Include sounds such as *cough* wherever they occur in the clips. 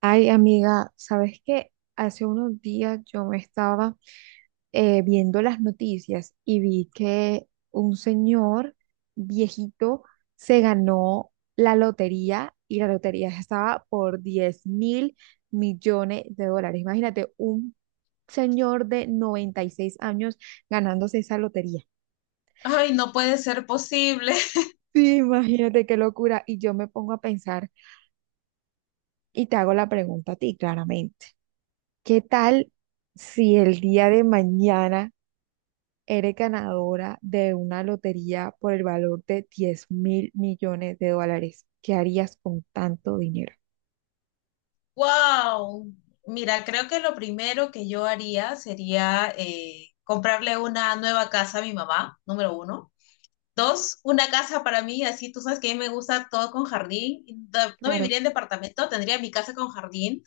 Ay, amiga, ¿sabes qué? Hace unos días yo me estaba viendo las noticias y vi que un señor viejito se ganó la lotería y la lotería estaba por 10.000 millones de dólares. Imagínate, un señor de 96 años ganándose esa lotería. Ay, no puede ser posible. *laughs* Sí, imagínate qué locura. Y yo me pongo a pensar y te hago la pregunta a ti, claramente. ¿Qué tal si el día de mañana eres ganadora de una lotería por el valor de 10.000 millones de dólares? ¿Qué harías con tanto dinero? Wow. Mira, creo que lo primero que yo haría sería comprarle una nueva casa a mi mamá, número uno. Dos, una casa para mí, así tú sabes que a mí me gusta todo con jardín. No Claro. viviría en departamento, tendría mi casa con jardín.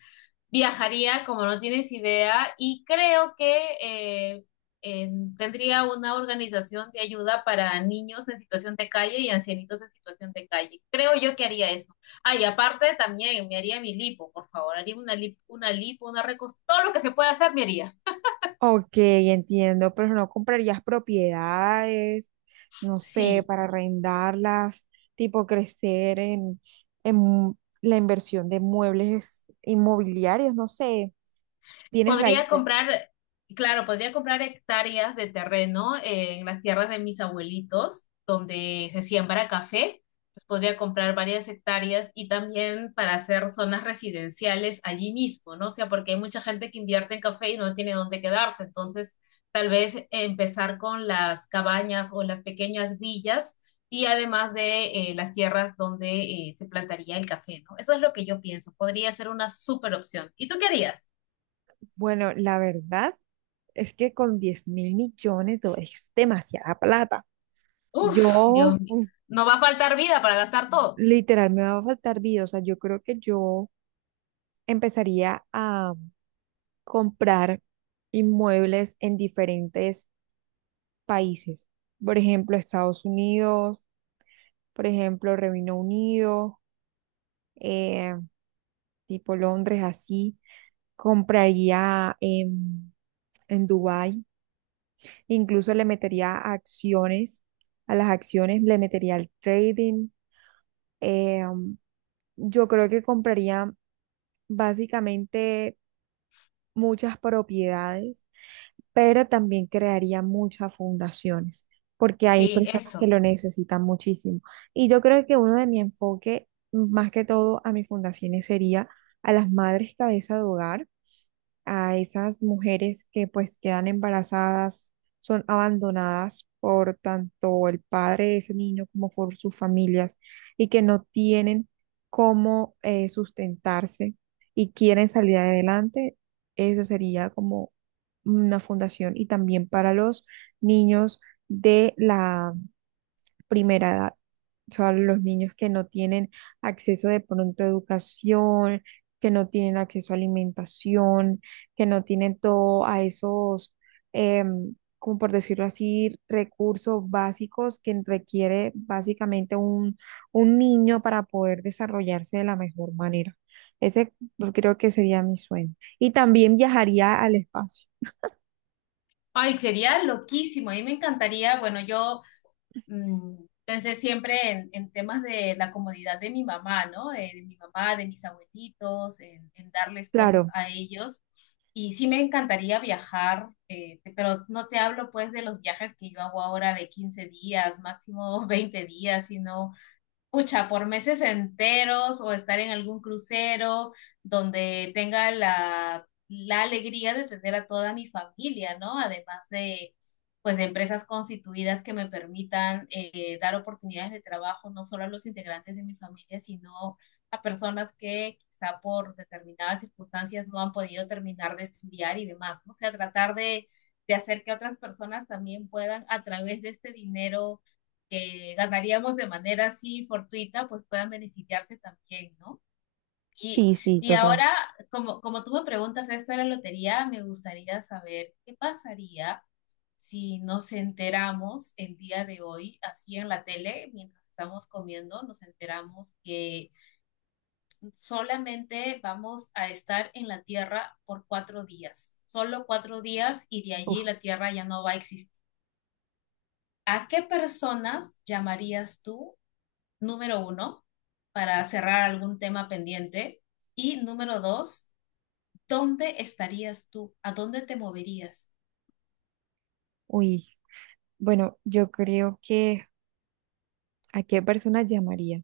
Viajaría como no tienes idea y creo que eh, eh, tendría una organización de ayuda para niños en situación de calle y ancianitos en situación de calle. Creo yo que haría eso. Ah, y aparte también me haría mi lipo, por favor, haría una lipo, todo lo que se pueda hacer me haría. Ok, entiendo, pero no comprarías propiedades, no sé, Sí. para arrendarlas, tipo crecer en la inversión de muebles inmobiliarios, no sé, bienes Podría raíces. comprar, claro, podría comprar hectáreas de terreno en las tierras de mis abuelitos, donde se siembra café. Entonces podría comprar varias hectáreas y también para hacer zonas residenciales allí mismo, ¿no? O sea, porque hay mucha gente que invierte en café y no tiene dónde quedarse. Entonces, tal vez empezar con las cabañas o las pequeñas villas y además de las tierras donde se plantaría el café, ¿no? Eso es lo que yo pienso. Podría ser una súper opción. ¿Y tú qué harías? Bueno, la verdad. Es que con 10.000 millones de dólares es demasiada plata. Uf, Yo, Dios mío. uf, No va a faltar vida para gastar todo. literal, me va a faltar vida. O sea, yo creo que yo empezaría a comprar inmuebles en diferentes países. Por ejemplo, Estados Unidos, por ejemplo, Reino Unido, eh, tipo Londres, así. Compraría en Dubái. Incluso le metería acciones. A las acciones le metería el trading. Eh, um, yo creo que compraría básicamente muchas propiedades, pero también crearía muchas fundaciones, porque hay Sí, personas que eso. lo necesitan muchísimo. Y yo creo que uno de mi enfoque, más que todo a mis fundaciones, sería a las madres cabeza de hogar, a esas mujeres que pues quedan embarazadas, son abandonadas por tanto el padre de ese niño como por sus familias y que no tienen cómo sustentarse y quieren salir adelante. Eso sería como una fundación, y también para los niños de la primera edad. O sea, los niños que no tienen acceso de pronto a educación, que no tienen acceso a alimentación, que no tienen todo a esos, como por decirlo así, recursos básicos que requiere básicamente un niño para poder desarrollarse de la mejor manera. Ese, yo creo que sería mi sueño. Y también viajaría al espacio. Ay, sería loquísimo. A mí me encantaría, bueno, yo pensé siempre en, temas de la comodidad de mi mamá, ¿no? De mi mamá, de mis abuelitos, en, darles cosas Claro, a ellos. Y sí me encantaría viajar, pero no te hablo pues de los viajes que yo hago ahora de 15 días, máximo *laughs* 20 días, sino pucha, por meses enteros o estar en algún crucero donde tenga la, alegría de tener a toda mi familia, ¿no? Además de, pues, de empresas constituidas que me permitan dar oportunidades de trabajo no solo a los integrantes de mi familia, sino a personas que quizá por determinadas circunstancias no han podido terminar de estudiar y demás, ¿no? O sea, tratar de, hacer que otras personas también puedan, a través de este dinero, que ganaríamos de manera así fortuita, pues puedan beneficiarse también, ¿no? Y, sí, sí, y total. ahora, como, tú me preguntas esto de la lotería, me gustaría saber qué pasaría si nos enteramos el día de hoy, así en la tele, mientras estamos comiendo, nos enteramos que solamente vamos a estar en la Tierra por 4 días, solo 4 días y de Uf, allí la Tierra ya no va a existir. ¿A qué personas llamarías tú número uno, para cerrar algún tema pendiente? Y número dos, ¿dónde estarías tú? ¿A dónde te moverías? uy. Bueno, yo creo que ¿a qué persona llamaría?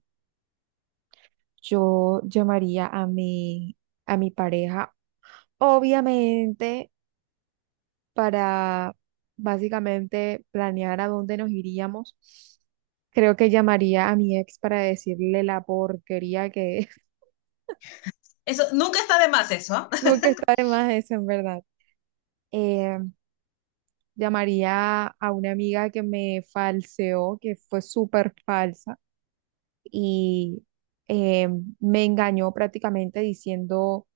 Yo llamaría a mi pareja, obviamente, para básicamente planear a dónde nos iríamos. Creo que llamaría a mi ex para decirle la porquería que es. *laughs* Eso, nunca está de más eso. *laughs* ¿Ah? Nunca está de más eso, en verdad. Eh, Llamaría a una amiga que me falseó, que fue súper falsa y eh, me engañó prácticamente diciendo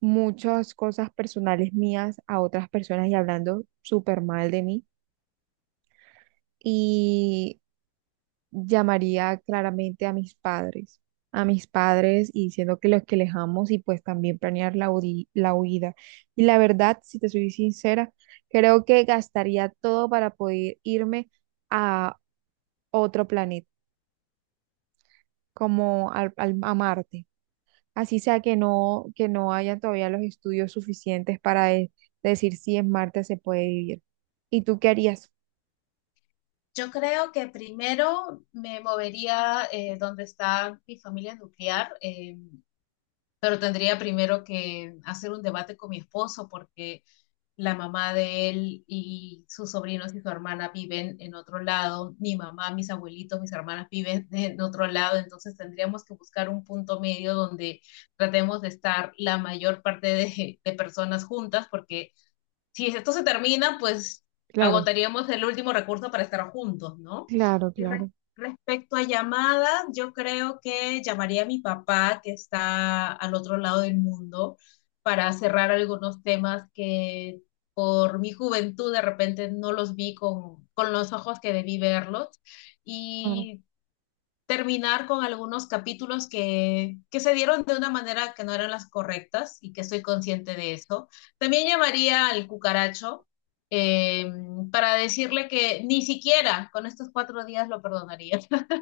muchas cosas personales mías a otras personas y hablando súper mal de mí. Y llamaría claramente a mis padres y diciendo que los que les amo, y pues también planear la, la huida. Y la verdad, si te soy sincera, creo que gastaría todo para poder irme a otro planeta, como al, a Marte. Así sea que no, haya todavía los estudios suficientes para decir si en Marte se puede vivir. ¿Y tú qué harías? Yo creo que primero me movería donde está mi familia nuclear, pero tendría primero que hacer un debate con mi esposo porque la mamá de él y sus sobrinos y su hermana viven en otro lado, mi mamá, mis abuelitos, mis hermanas viven *laughs* en otro lado, entonces tendríamos que buscar un punto medio donde tratemos de estar la mayor parte de, personas juntas, porque si esto se termina, pues Claro, agotaríamos el último recurso para estar juntos, ¿no? claro, Y claro, respecto a llamadas, yo creo que llamaría a mi papá, que está al otro lado del mundo, para cerrar algunos temas que por mi juventud de repente no los vi con, los ojos que debí verlos. claro. Y terminar con algunos capítulos que, se dieron de una manera que no eran las correctas y que estoy consciente de eso. También llamaría al cucaracho eh, para decirle que ni siquiera con estos 4 días lo perdonaría. *laughs*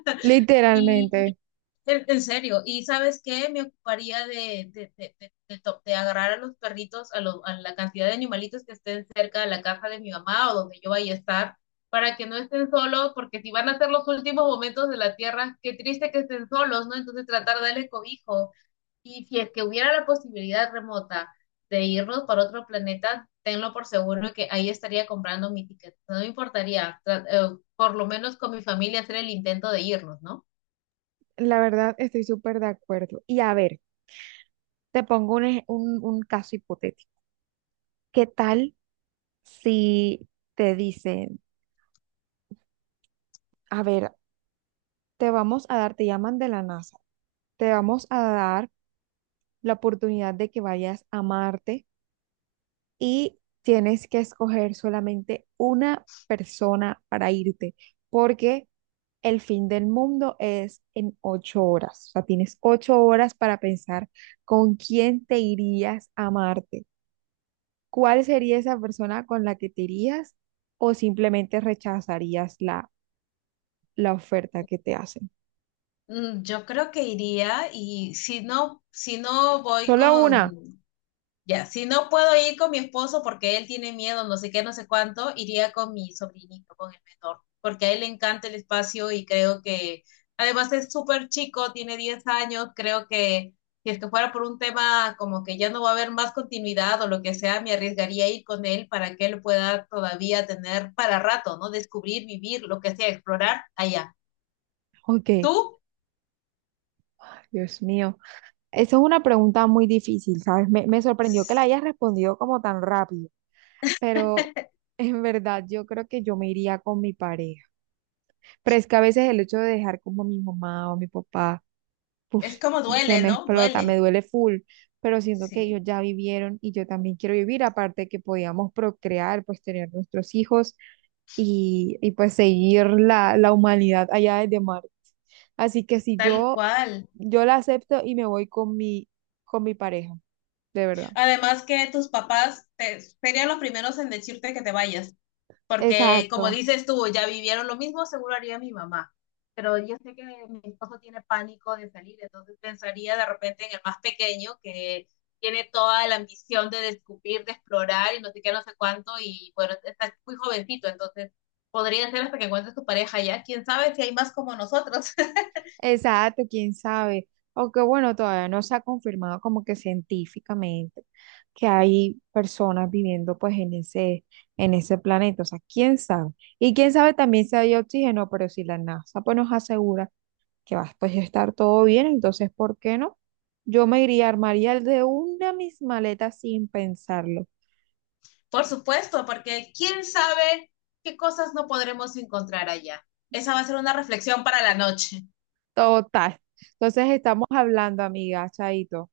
Y Literalmente, en, serio, y ¿sabes qué? Me ocuparía de, agarrar a los perritos, a la cantidad de animalitos que estén cerca de la casa de mi mamá o donde yo vaya a estar, para que no estén solos, porque si van a ser los últimos momentos de la tierra, qué triste que estén solos, ¿no? Entonces tratar de darle cobijo. Y si es que hubiera la posibilidad remota de irnos para otro planeta, tenlo por seguro que ahí estaría comprando mi ticket. No me importaría, por lo menos con mi familia hacer el intento de irnos, ¿no? la verdad estoy súper de acuerdo. Y a ver, te pongo un, un caso hipotético. ¿Qué tal si te dicen, a ver, te vamos a dar, te llaman de la NASA, te vamos a dar la oportunidad de que vayas a Marte? Y tienes que escoger solamente una persona para irte, porque el fin del mundo es en 8 horas. O sea, tienes 8 horas para pensar con quién te irías a Marte, cuál sería esa persona con la que te irías, o simplemente rechazarías la oferta que te hacen. Mm, yo creo que iría y si no voy Solo una. con, ya, si no puedo ir con mi esposo porque él tiene miedo, no sé qué, no sé cuánto, iría con mi sobrinito, con el menor, porque a él le encanta el espacio y creo que, además es súper chico, tiene 10 años, creo que si es que fuera por un tema como que ya no va a haber más continuidad o lo que sea, me arriesgaría a ir con él para que él pueda todavía tener para rato, ¿no? Descubrir, vivir, lo que sea, explorar allá. Ok, ¿Tú? Dios mío. Esa es una pregunta muy difícil, ¿sabes? Me sorprendió que la hayas respondido como tan rápido. Pero *laughs* en verdad yo creo que yo me iría con mi pareja. Pero es que a veces el hecho de dejar como a mi mamá o a mi papá, uf, Es como se duele, me ¿no? explota, me Duele. duele full, pero siento que Sí, ellos ya vivieron y yo también quiero vivir, aparte de que podíamos procrear, pues tener nuestros hijos y pues seguir la humanidad allá desde Marte. Así que si tal yo, cual. yo la acepto y me voy con mi pareja, de verdad. Además que tus papás te, serían los primeros en decirte que te vayas, porque como Exacto. dices tú, ya vivieron lo mismo, seguro haría mi mamá. Pero yo sé que mi esposo tiene pánico de salir, entonces pensaría de repente en el más pequeño que tiene toda la ambición de descubrir, de explorar y no sé qué, no sé cuánto, y bueno, está muy jovencito, entonces podría ser hasta que encuentres tu pareja ya. ¿Quién sabe si hay más como nosotros? Exacto, quién sabe. Aunque bueno, todavía no se ha confirmado como que científicamente que hay personas viviendo pues en ese planeta. O sea, quién sabe. Y quién sabe también si hay oxígeno, pero si la NASA pues nos asegura que va pues, a pues, estar todo bien, entonces, ¿por qué no? Yo me iría, armaría de una mis maletas sin pensarlo. Por supuesto, porque quién sabe qué cosas no podremos encontrar allá. Esa va a ser una reflexión para la noche. Total. Entonces estamos hablando, amiga, chaito.